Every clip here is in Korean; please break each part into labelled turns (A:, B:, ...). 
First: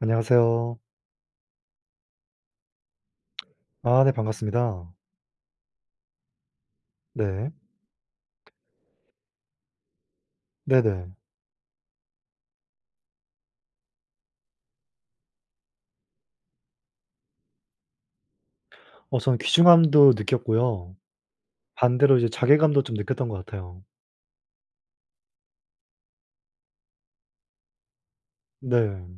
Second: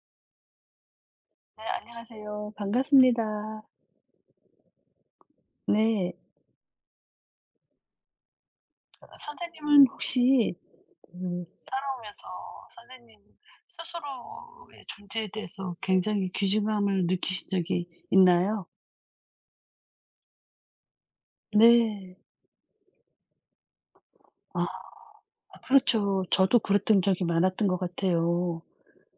A: 안녕하세요.
B: 네 안녕하세요. 반갑습니다.
A: 아 네 반갑습니다.
B: 네.
A: 네.
B: 선생님은 혹시
A: 네네.
B: 살아오면서 선생님 스스로의 존재에 대해서 굉장히 귀중함을 느끼신 적이 있나요?
A: 어 저는 귀중함도 느꼈고요.
B: 네.
A: 반대로 이제 자괴감도 좀 느꼈던 것 같아요.
B: 아 그렇죠. 저도 그랬던 적이 많았던 것 같아요.
A: 네.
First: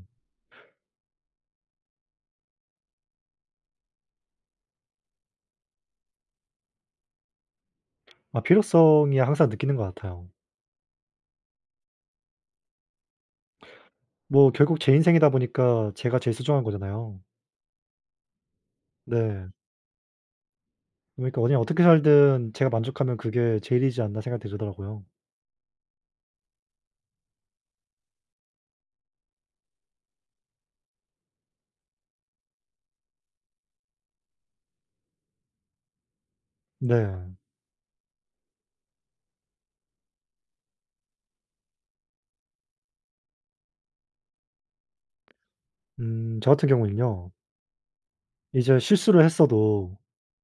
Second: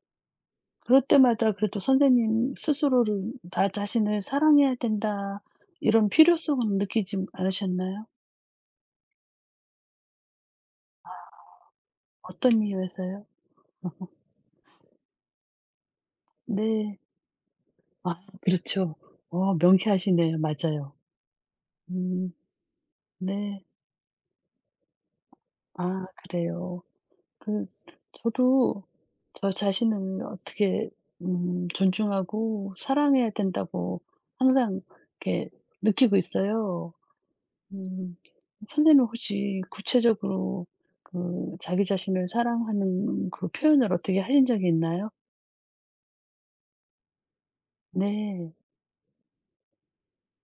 B: 그럴 때마다 그래도 선생님 스스로를 '나 자신을 사랑해야 된다.' 이런 필요성은 느끼지 않으셨나요?
A: 아 필요성이 항상 느끼는 것 같아요.
B: 어떤 이유에서요?
A: 뭐 결국 제 인생이다 보니까 제가 제일 소중한
B: 네.
A: 거잖아요.
B: 아 그렇죠.
A: 네.
B: 명쾌하시네요. 맞아요.
A: 그러니까 그냥 어떻게
B: 음
A: 살든 제가 만족하면 그게
B: 네.
A: 제일이지 않나 생각이 들더라고요.
B: 아 그래요. 그 저도 저 자신을 어떻게 존중하고 사랑해야 된다고 항상 이렇게 느끼고 있어요.
A: 네.
B: 음 선생님 혹시 구체적으로 그 자기 자신을 사랑하는 그 표현을 어떻게 하신 적이 있나요?
A: 저 같은 경우에는요.
B: 네.
A: 이제 실수를 했어도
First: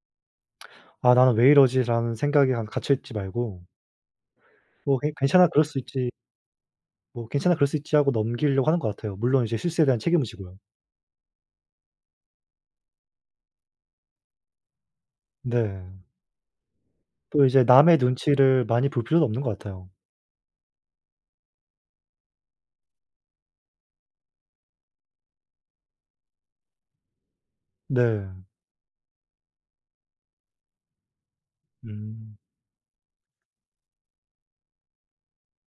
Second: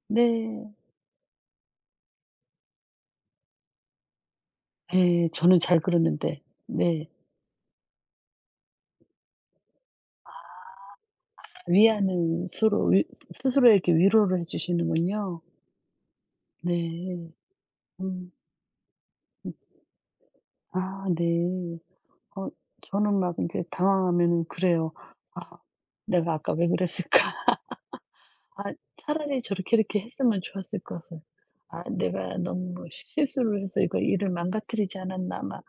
B: 네.
A: '아 나는 왜 이러지?'라는 생각에 한 갇혀 있지 말고 뭐 '괜
B: 네
A: '괜찮아.
B: 저는
A: 그럴 수
B: 잘
A: 있지.'
B: 그러는데. 네.
A: 뭐 '괜찮아. 그럴 수 있지.' 하고 넘기려고 하는 것 같아요. 물론 이제 실수에 대한 책임을 지고요.
B: 위안을 서로 위 스스로에게 위로를 해 주시는군요.
A: 네.
B: 네.
A: 또 이제 남의
B: 음.
A: 눈치를 많이 볼 필요도 없는 것 같아요.
B: 아 네. 어 저는 막 이제 당황하면은 그래요. '아 내가 아까 왜 그랬을까?
A: 네.
B: 아 차라리 저렇게 이렇게 했으면 좋았을 것을. 아
A: 음.
B: 내가 너무 실수를 해서 이거 일을 망가뜨리지 않았나.' 막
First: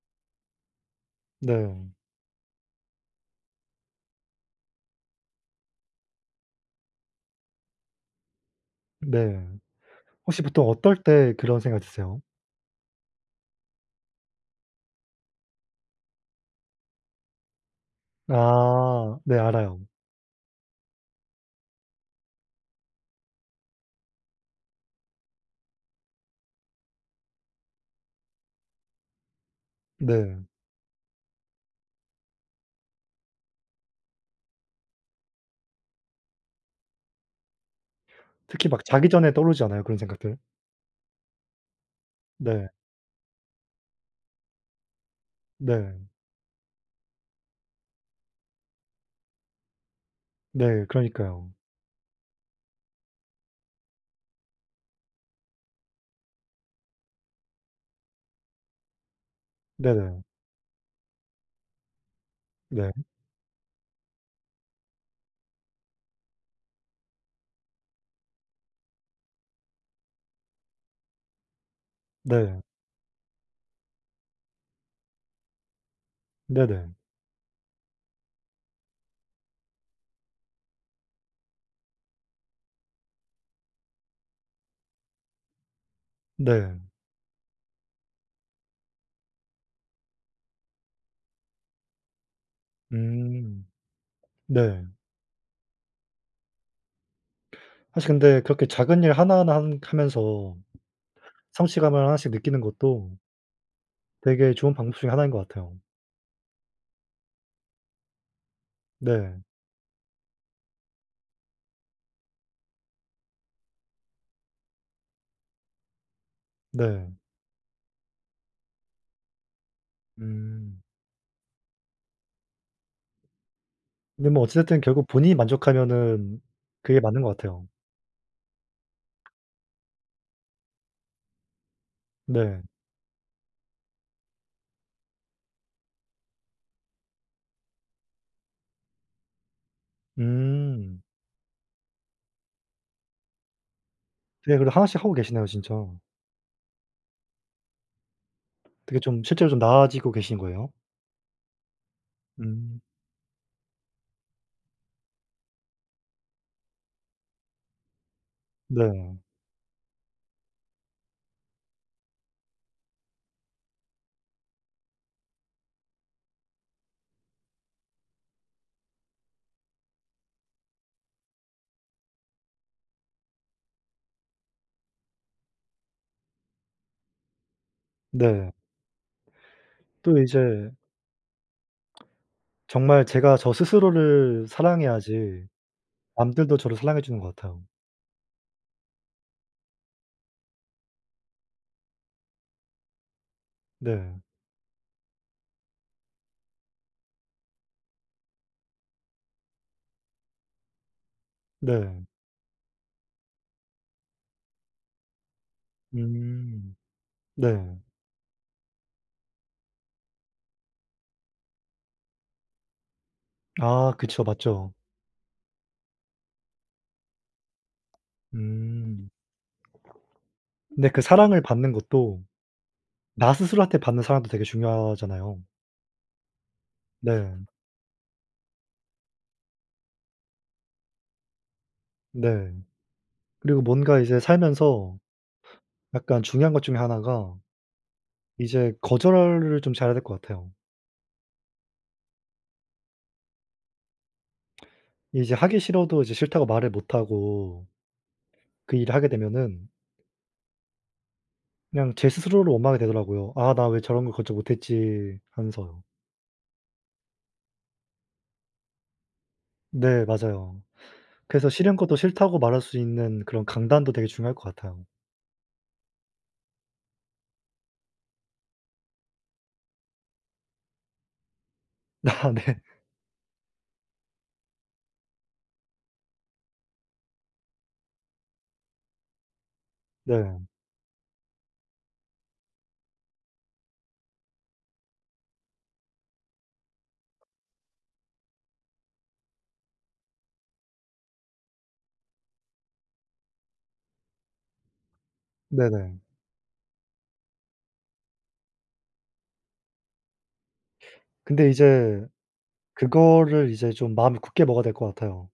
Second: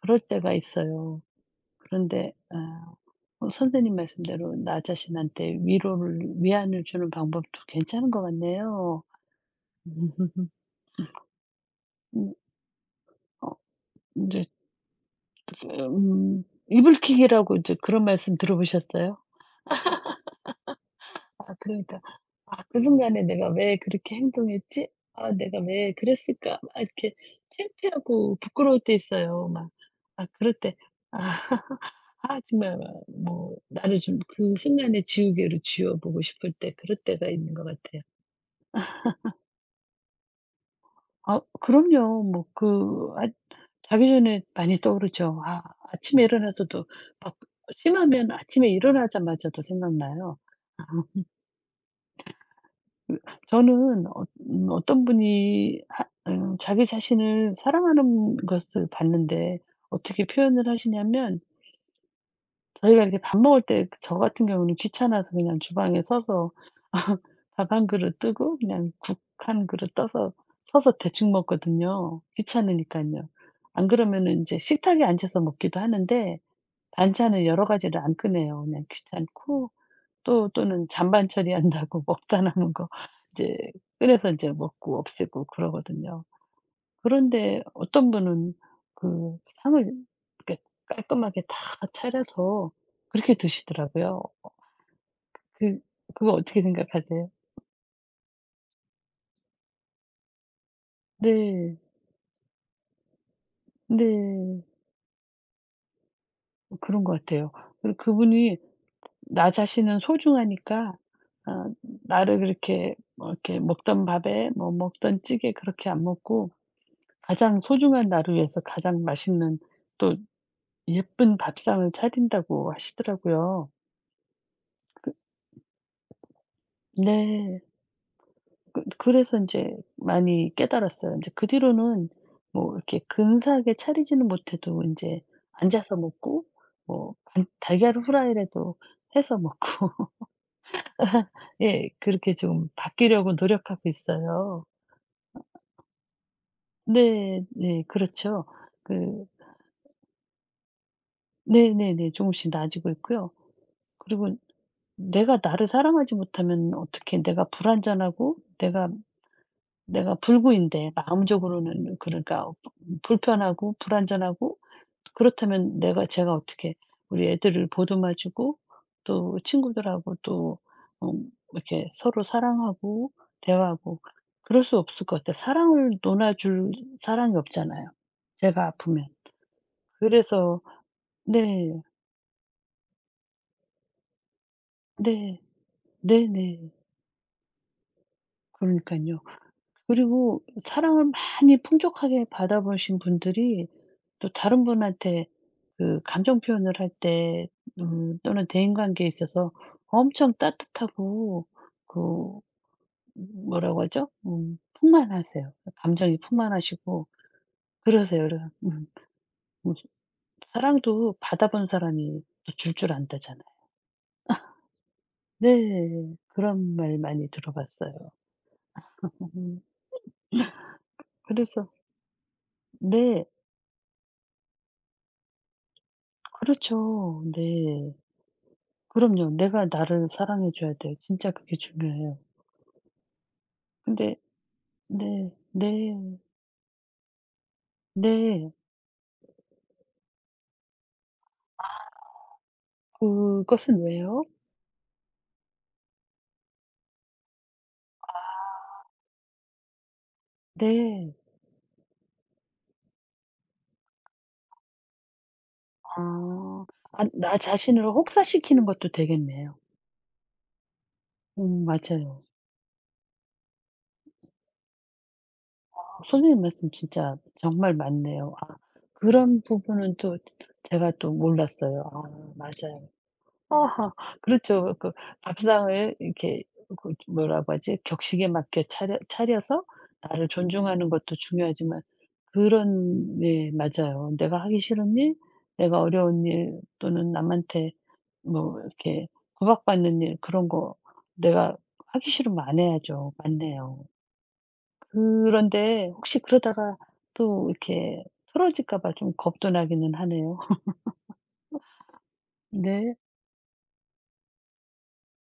B: 그럴 때가 있어요.
A: 네.
B: 그런데 아 선생님 말씀대로 나 자신한테 위로를 위안을 주는 방법도 괜찮은 것 같네요.
A: 네. 혹시 보통 어떨 때 그런 생각 드세요?
B: 음어제음 이불킥이라고 이제 그런 말씀 들어보셨어요?
A: 아 네 알아요.
B: 아 그러니까 '아 그 순간에 내가 왜 그렇게 행동했지? 아 내가 왜 그랬을까?' 막 이렇게 창피하고 부끄러울 때 있어요. 막 아
A: 네.
B: 그럴 때 아 아 정말 막 뭐 나를 좀 그 순간의 지우개로 지워 보고 싶을 때 그럴 때가 있는 것 같아요.
A: 특히 막 자기 전에 떠오르지 않아요, 그런 생각들?
B: 아 그럼요. 뭐
A: 네.
B: 그 아 자기 전에 많이 떠오르죠. 아
A: 네.
B: 아침에 일어나서도 막 심하면 아침에 일어나자마자도 생각나요.
A: 네. 그러니까요.
B: 그 저는 어떤 분이 하 자기 자신을 사랑하는 것을 봤는데
A: 네네.
B: 어떻게 표현을 하시냐면
A: 네.
B: 저희가 이렇게 밥 먹을 때 저 같은 경우는 귀찮아서 그냥 주방에 서서 밥 한 그릇 뜨고 그냥 국 한 그릇 떠서 서서 대충 먹거든요, 귀
A: 네.
B: 찮으니까요 안 그러면은 제 식탁에 앉아서 먹기도 하는데
A: 네네.
B: 반찬은 여러 가지를 안 꺼내요. 그냥 귀찮고 또 또는 잔반 처리한다고 먹다 남은 거 이제 끓여서 이제 먹고 없애고 그러거든요.
A: 네.
B: 그런데 어떤 분은 그 상을 이렇게 깔끔하게 다 차려서 그렇게
A: 음.
B: 드시더라고요. 어
A: 네.
B: 그 그거 어떻게 생각하세요?
A: 사실 근데 그렇게 작은 일 하나하나 한 하면서
B: 네.
A: 성취감을 하나씩 느끼는 것도 되게
B: 네.
A: 좋은 방법 중에 하나인 것 같아요.
B: 그런 것 같아요. 그리고 그분이
A: 네.
B: 나 자신은 소중하니까 아 나를 그렇게 뭐 이렇게 먹던 밥에 뭐 먹던 찌개 그렇게 안 먹고
A: 네.
B: 가장 소중한 나를 위해서 가장 맛있는 또
A: 음.
B: 예쁜 밥상을 차린다고 하시더라고요.
A: 근데 뭐 어찌 됐든 결국 본인이 만족하면은 그게 맞는 것
B: 네.
A: 같아요.
B: 그래서 인제 많이 깨달았어요. 인제 그 뒤로는
A: 네.
B: 뭐 이렇게 근사하게 차리지는 못해도 인제 앉아서 먹고 뭐 간 달걀 후라이라도 해서 먹고
A: 음.
B: 예 그렇게 좀 바뀌려고 노력하고
A: 되게
B: 있어요.
A: 그래도 하나씩 하고 계시네요 진짜.
B: 네. 네. 그렇죠.
A: 되게 좀
B: 그
A: 실제로 좀 나아지고 계신 거예요?
B: 네네네. 조금씩
A: 음.
B: 나아지고 있고요. 그리고 내가 나를 사랑하지 못하면 어떻게 내가 불완전하고 내가
A: 네.
B: 내가 불구인데 마음적으로는 그러니까 불편하고 불완전하고 그렇다면 내가 제가 어떻게 우리 애들을 보듬어 주고 또 친구들하고 또 이렇게 서로 사랑하고 대화하고 그럴 수 없을 것 같아요. 사랑을 논아 줄 사람이 없잖아요,
A: 네.
B: 제가 아프면.
A: 또
B: 그래서
A: 이제
B: 네.
A: 정말 제가 저 스스로를
B: 네.
A: 사랑해야지
B: 네
A: 남들도
B: 네.
A: 저를 사랑해 주는 것 같아요.
B: 그러니까요 그리고 사랑을 많이 풍족하게 받아보신 분들이
A: 네.
B: 또 다른 분한테 그 감정 표현을 할 때 또는 대인 관계에 있어서 엄청 따뜻하고
A: 네.
B: 그 뭐라고 하죠? 풍만하세요. 감정이
A: 음.
B: 풍만하시고
A: 네.
B: 그러세요. 그래 음 사랑도 받아본 사람이 또 줄 안다잖아요.
A: 아 그쵸. 맞죠.
B: 네. 그런 말 많이 들어봤어요.
A: 음.
B: 음.
A: 근데 그 사랑을
B: 그래서
A: 받는 것도
B: 네.
A: 나 스스로한테 받는 사랑도 되게 중요하잖아요.
B: 그렇죠.
A: 네.
B: 네. 그럼요. 내가 나를 사랑해 줘야 돼요. 진짜 그게 중요해요.
A: 네. 그리고 뭔가
B: 근데
A: 이제 살면서
B: "네. 네.
A: 약간 중요한 것 중에 하나가
B: 네.
A: 이제 거절을 좀 잘해야 될 것 같아요.
B: 그것은 왜요?
A: 이제 하기 싫어도 이제 싫다고 말을 못 하고 그 일을 하게 되면은
B: 네.
A: 그냥 제 스스로를 원망하게 되더라고요. '아 나 왜 저런 걸 거절 못 했지.' 하면서요.
B: 아." 아 나 자신을 혹사시키는 것도 되겠네요.
A: 네 맞아요. 그래서 싫은 것도
B: 맞아요.
A: 싫다고 말할 수 있는 그런 강단도 되게 중요할 것 같아요.
B: 아 선생님 말씀 진짜 정말 맞네요. 아 그런 부분은 또 제가 또 몰랐어요. 아
A: 아 네.
B: 맞아요. 아 그렇죠. 그 밥상을 이렇게 뭐라고 하지? 격식에 맞게 차려서 나를
A: 네.
B: 존중하는 것도 중요하지만 그런 네 맞아요. 내가 하기 싫은 일, 내가 어려운 일 또는 남한테 뭐 이렇게 구박받는 일 그런 거 내가 하기 싫으면 안 해야죠. 맞네요. 그런데
A: 네네.
B: 혹시 그러다가 또 이렇게 틀어질까 봐 좀 겁도 나기는 하네요.
A: 근데 이제
B: 네.
A: 그거를 이제 좀 마음을 굳게 먹어야 될 것 같아요.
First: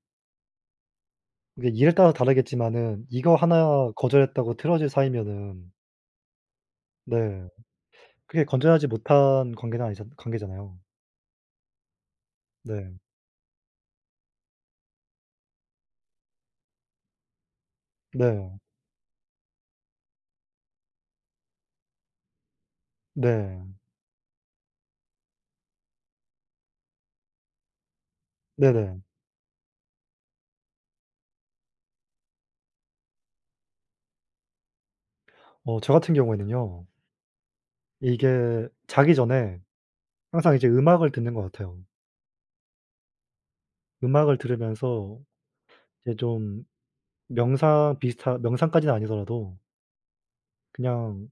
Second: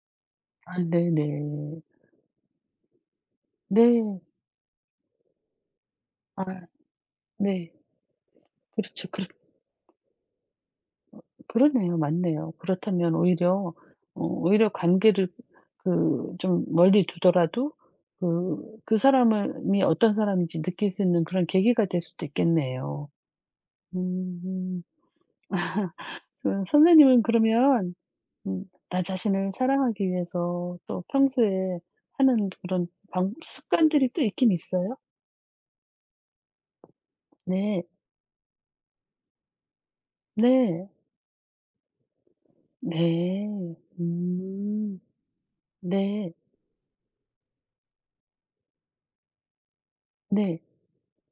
B: 아 네네.
A: 이게 일에 따라 다르겠지만은 이거 하나
B: 네.
A: 거절했다고 틀어질 사이면은
B: 아
A: 네
B: 네.
A: 그게 건전하지
B: 그렇죠. 그렇
A: 못한 관계는 아니잖 관계잖아요.
B: 그러네요. 맞네요.
A: 네.
B: 그렇다면 오히려 오히려 관계를 그 좀 멀리 두더라도
A: 네.
B: 그 사람이 어떤 사람인지 느낄 수 있는 그런 계기가 될 수도 있겠네요.
A: 네.
B: 음. 선생님은 그러면 음
A: 네네.
B: 나 자신을 사랑하기 위해서 또 평소에 하는 그런 방 습관들이 또 있긴 있어요?
A: 어 저 같은 경우에는요.
B: 네.
A: 이게 자기 전에 항상 이제
B: 네.
A: 음악을 듣는 것 같아요.
B: 네.
A: 음악을
B: 음.
A: 들으면서 이제
B: 네.
A: 좀 명상까지는 아니더라도
B: 네.
A: 그냥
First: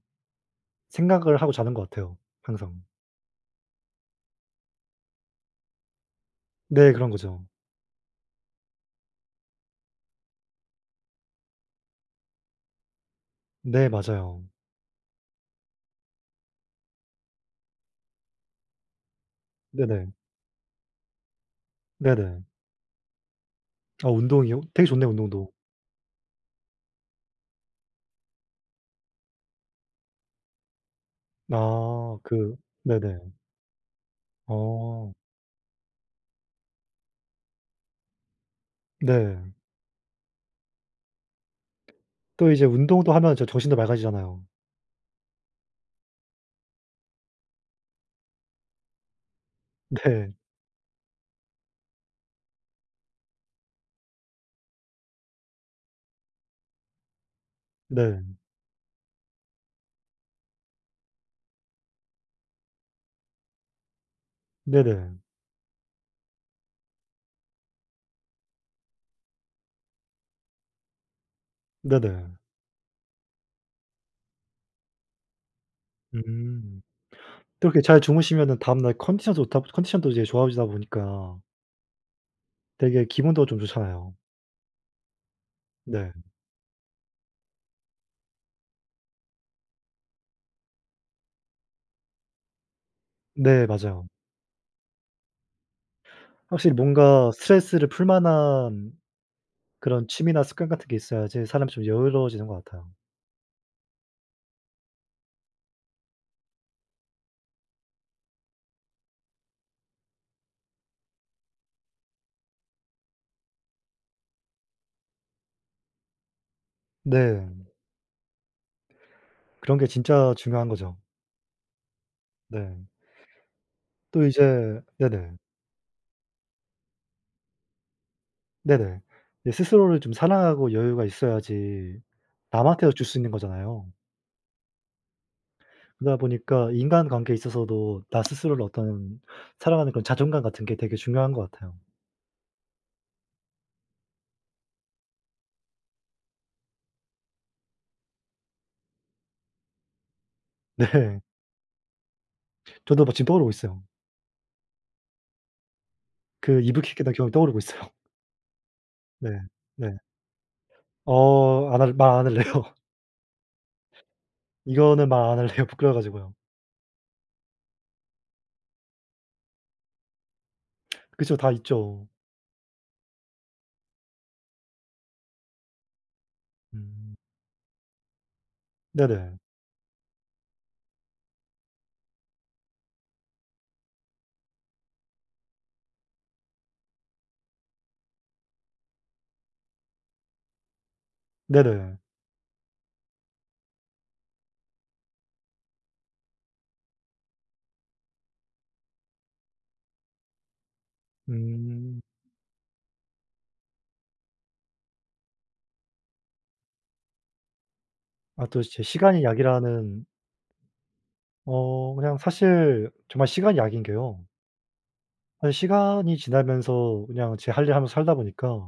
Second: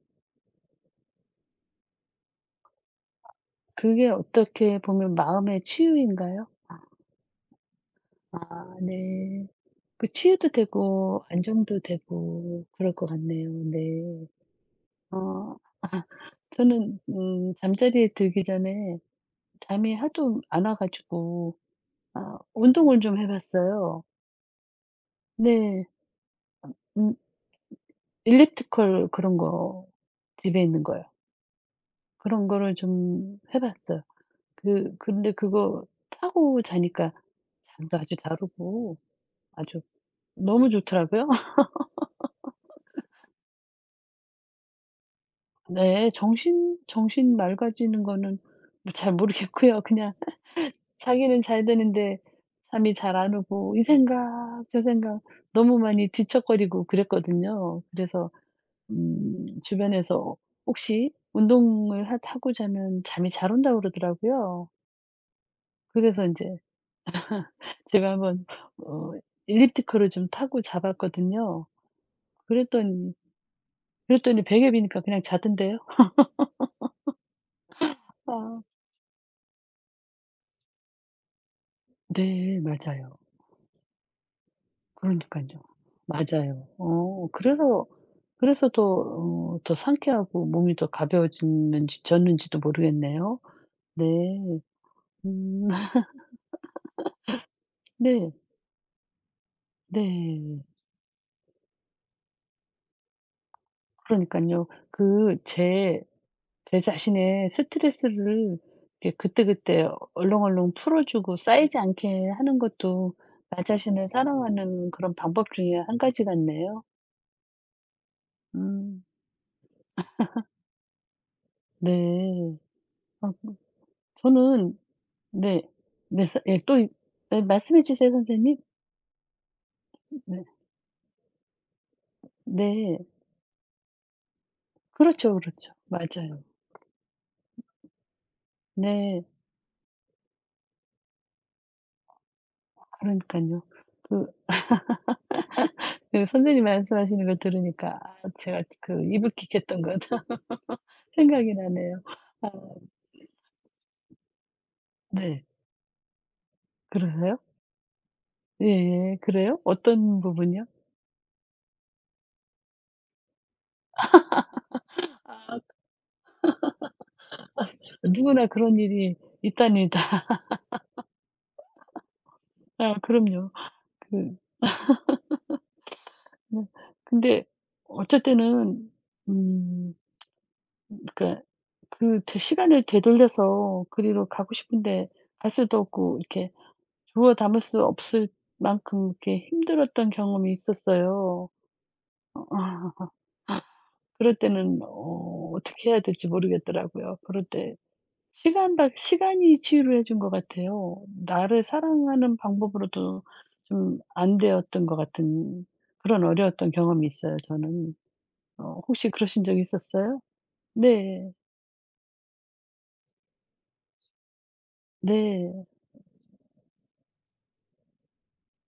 A: 생각을 하고 자는 것 같아요, 항상.
B: 그게 어떻게 보면 마음의 치유인가요?
A: 네 그런 거죠.
B: 아 네. 그 치유도 되고 안정도 되고 그럴 것 같네요.
A: 네
B: 네.
A: 맞아요.
B: 어. 아 저는 잠자리에 들기 전에 잠이
A: 네네.
B: 하도 안 와 가지고 아
A: 네네.
B: 운동을 좀 해 봤어요.
A: 아 운동이요? 되게 좋네요 운동도.
B: 네. 음 일리프티컬 그런 거 집에 있는 거요.
A: 아
B: 그런
A: 그
B: 거를
A: 네네.
B: 좀 해 봤어요.
A: 어
B: 근데 그거 타고 자니까 잠도 아주 잘 오고
A: 네.
B: 아주 너무 좋더라고요.
A: 또 이제 운동도 하면 저 정신도 맑아지잖아요.
B: 네. 정신 맑아지는 거는 뭐잘 모르겠고요. 그냥
A: 네.
B: 자기는 잘 되는데 잠이 잘 안 오고 이 생각 저 생각 너무 많이 뒤척거리고 그랬거든요.
A: 네.
B: 그래서 주변에서 혹시 운동을 하 하고 자면 잠이 잘 온다고 그러더라고요.
A: 네네.
B: 그래서 이제 제가 한번 어 엘리프티컬을 좀 타고 자봤거든요.
A: 네네.
B: 그랬더니 그랬더니 베개 비니까 그냥 자던데요.
A: 음. 또 이렇게 잘 주무시면은
B: 아.
A: 다음날 컨디션도 이제 좋아지다 보니까
B: 네.
A: 되게
B: 맞아요.
A: 기분도 좀 좋잖아요.
B: 그러니깐요.
A: 네.
B: 맞아요. 그래서 그래서 더 상쾌하고 몸이 더 가벼워지는지 졌는지도 모르겠네요.
A: 네
B: 네.
A: 맞아요.
B: 음
A: 확실히 뭔가 스트레스를 풀
B: 네.
A: 만한 그런 취미나
B: 네.
A: 습관 같은 게 있어야지 사람이 좀 여유로워지는 것 같아요.
B: 그러니까요 제 자신의 스트레스를 이렇게 그때그때 얼렁얼렁 풀어 주고 쌓이지 않게 하는 것도 나 자신을 사랑하는 그런 방법 중에 한 가지 같네요.
A: 네.
B: 음
A: 그런 게 진짜 중요한 거죠.
B: 네.
A: 네.
B: 아
A: 또
B: 저는
A: 이제 네네.
B: 네. 네. 서 예 또 이 예 말씀해 주세요 선생님.
A: 네네. 이제 스스로를 좀
B: 네.
A: 사랑하고 여유가 있어야지 남한테도
B: 네.
A: 줄 수 있는 거잖아요.
B: 그렇죠, 그렇죠.
A: 그러다
B: 맞아요.
A: 보니까 인간관계에 있어서도 나 스스로를 어떤
B: 네.
A: 사랑하는 그런 자존감 같은 게 되게 중요한 것 같아요.
B: 그러니깐요. 그 그 선생님 말씀하시는 걸 들으니까 아 제가 그 이불킥 했던 거가
A: 네.
B: 생각이 나네요. 아
A: 저도 막 지금 떠오르고 있어요.
B: 네.
A: 그 이부키키단 경험이
B: 그러세요?
A: 떠오르고 있어요.
B: 예예.
A: 네.
B: 그래요?
A: 네.
B: 어떤 부분이요?
A: 어 안 할래요. 이거는 말 안
B: 아
A: 할래요. 부끄러워 가지고요.
B: 누구나 그런 일이 있답니다.
A: 그쵸. 다 있죠.
B: 아 그럼요. 그 뭐
A: 음.
B: 근데 어쨌든은
A: 네네.
B: 음 그러니까 그 되 시간을 되돌려서 그리로 가고 싶은데 갈 수도 없고 이렇게 주워 담을 수 없을 만큼 이렇게 힘들었던 경험이 있었어요.
A: 네네.
B: 어 그럴 때는 어떻게 해야 될지 모르겠더라고요. 그럴 때 시간이 치유를 해준 것 같아요. 나를
A: 음.
B: 사랑하는 방법으로도 좀 안 되었던 것 같은 그런 어려웠던 경험이 있어요 저는.
A: 아 또 제
B: 혹시
A: 시간이
B: 그러신 적
A: 약이라는
B: 있었어요? 네.
A: 어 그냥 사실 정말 시간이 약인 게요. 사실
B: 네.
A: 시간이 지나면서 그냥 제 할 일 하면서 살다 보니까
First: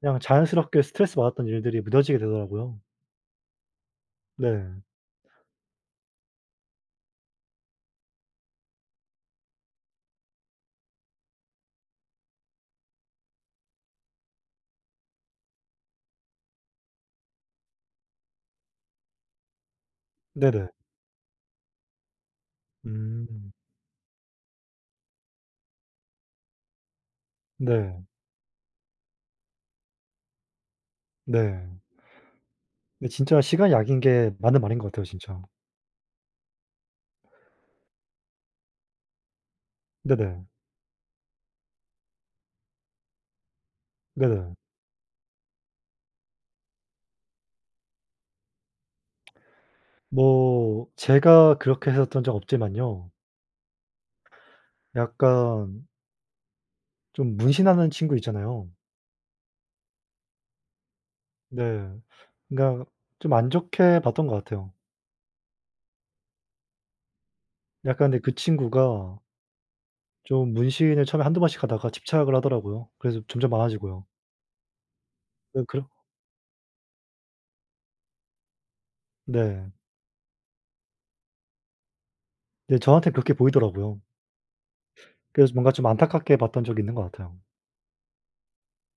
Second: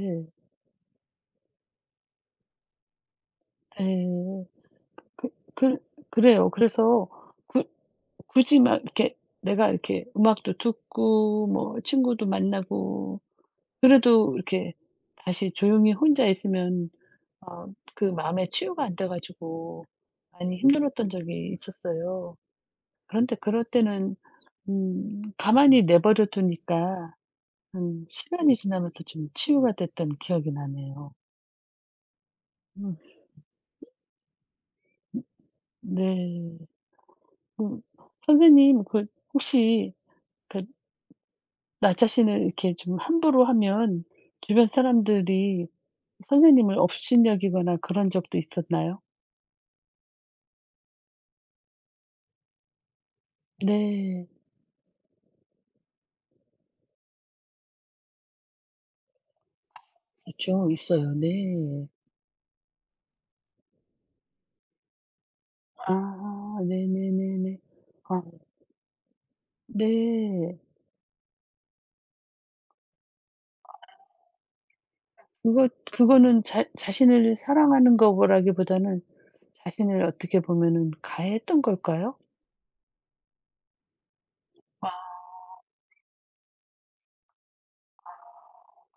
A: 그냥 자연스럽게 스트레스 받았던 일들이 무뎌지게 되더라고요.
B: 네.
A: 네.
B: 그 그 그래요. 그래서 구 굳이 막 이렇게 내가 이렇게 음악도 듣고 뭐 친구도 만나고 그래도 이렇게 다시 조용히 혼자 있으면 어 그 마음에 치유가 안 돼 가지고 많이
A: 네네.
B: 힘들었던 적이 있었어요. 그런데
A: 음.
B: 그럴 때는 가만히 내버려 두니까
A: 네.
B: 음, 시간이 지나면서 좀 치유가 됐던 기억이 나네요.
A: 네.
B: 음.
A: 근데 진짜 시간이 약인 게 맞는 말인 것 같아요 진짜.
B: 네. 음, 선생님 혹시
A: 네네.
B: 그 나 자신을 이렇게 좀 함부로 하면
A: 네네.
B: 주변 사람들이 선생님을 업신여기거나 그런 적도 있었나요?
A: 뭐 제가 그렇게 했었던 적은 없지만요.
B: 네.
A: 약간 좀 문신하는 친구 있잖아요.
B: 있죠. 있어요. 네.
A: 네. 그러니까 좀 안 좋게 봤던 것 같아요.
B: 아 네네네네.
A: 약간 근데
B: 아
A: 그 친구가 좀
B: 네.
A: 문신을 처음에 한두 번씩 하다가 집착을 하더라고요. 그래서 점점 많아지고요. 네
B: 그거
A: 그러
B: 그거는 자 자신을 사랑하는 거라기보다는
A: 네.
B: 자신을 어떻게 보면은 가해했던 걸까요?
A: 네 저한테 그렇게 보이더라고요. 그래서 뭔가 좀 안타깝게 봤던 적이 있는 것 같아요.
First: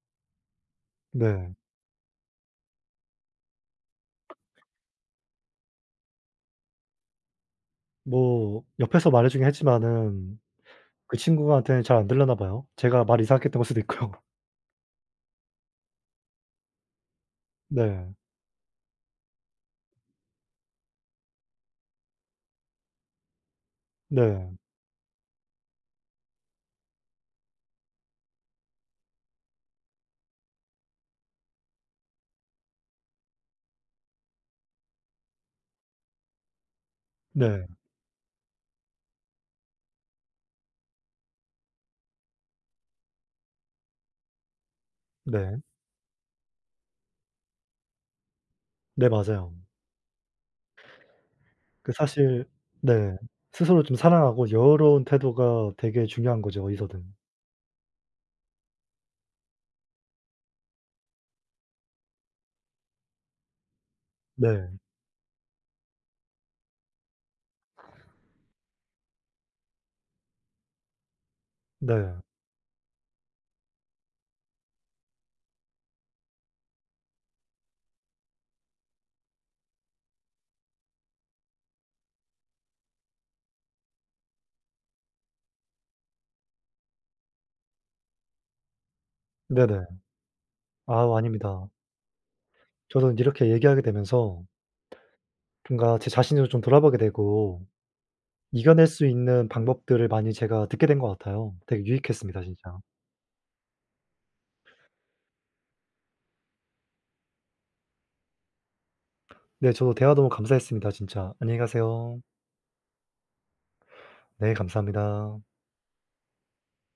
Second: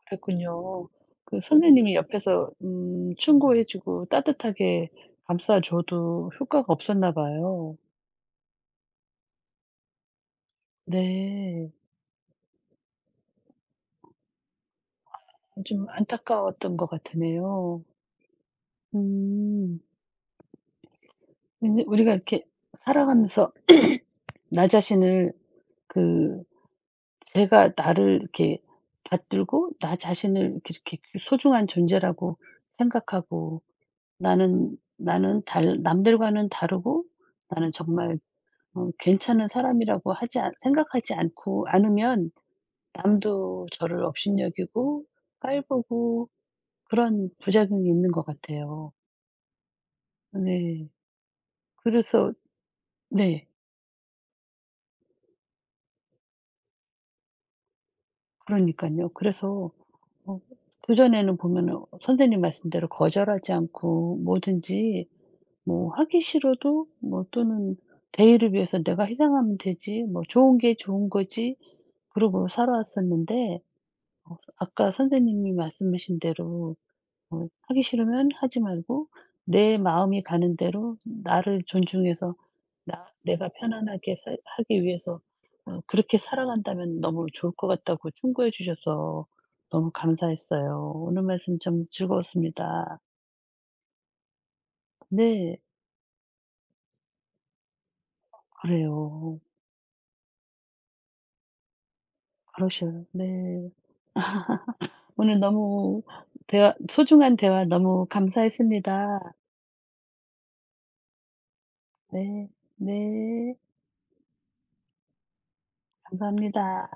B: 그랬군요. 그
A: 네.
B: 선생님이 옆에서 충고해 주고 따뜻하게 감싸 줘도 효과가 없었나 봐요.
A: 뭐 옆에서 말해주긴 했지만은 그
B: 네.
A: 친구한테는 잘 안 들렸나 봐요. 제가 말 이상하게 했던 걸 수도 있고요.
B: 좀 안타까웠던 것 같으네요.
A: 네.
B: 음. 근데 우리가 이렇게 살아가면서
A: 네.
B: 나 자신을 그 제가 나를 이렇게 받들고 나 자신을 이렇게 그 소중한 존재라고 생각하고 나는 달 남들과는 다르고
A: 네.
B: 나는 정말 괜찮은 사람이라고 하지 않 생각하지 않고 않으면 남도 저를 업신여기고
A: 네.
B: 깔보고 그런 부작용이 있는 것 같아요.
A: 네 맞아요.
B: 네.
A: 그
B: 그래서
A: 사실 네.
B: 네.
A: 스스로 좀 사랑하고 여유로운 태도가 되게 중요한 거죠, 어디서든.
B: 그러니깐요. 그래서 어 그전에는 보면은 선생님 말씀대로 거절하지 않고
A: 네.
B: 뭐든지 뭐 하기 싫어도 뭐 또는 '대의를 위해서 내가 희생하면 되지. 뭐 좋은 게 좋은 거지.'
A: 네.
B: 그러고 살아왔었는데 아까 선생님이 말씀하신 대로 하기 싫으면 하지 말고 내 마음이 가는 대로 나를 존중해서 나 내가 편안하게 하기 위해서 그렇게 살아간다면 너무 좋을 것 같다고 충고해 주셔서
A: 네네.
B: 너무 감사했어요.
A: 아우
B: 오늘 말씀
A: 아닙니다.
B: 참 즐거웠습니다.
A: 저도 이렇게 얘기하게 되면서
B: 네.
A: 뭔가 제 자신을 좀 돌아보게 되고 이겨낼 수
B: 그래요.
A: 있는 방법들을 많이 제가 듣게 된 것 같아요. 되게 유익했습니다 진짜.
B: 그러셔요. 네. 오늘 너무 대화 소중한 대화 너무 감사했습니다.
A: 네 저도 대화 너무 감사했습니다 진짜. 안녕히 가세요.
B: 네. 네.
A: 네 감사합니다.
B: 감사합니다.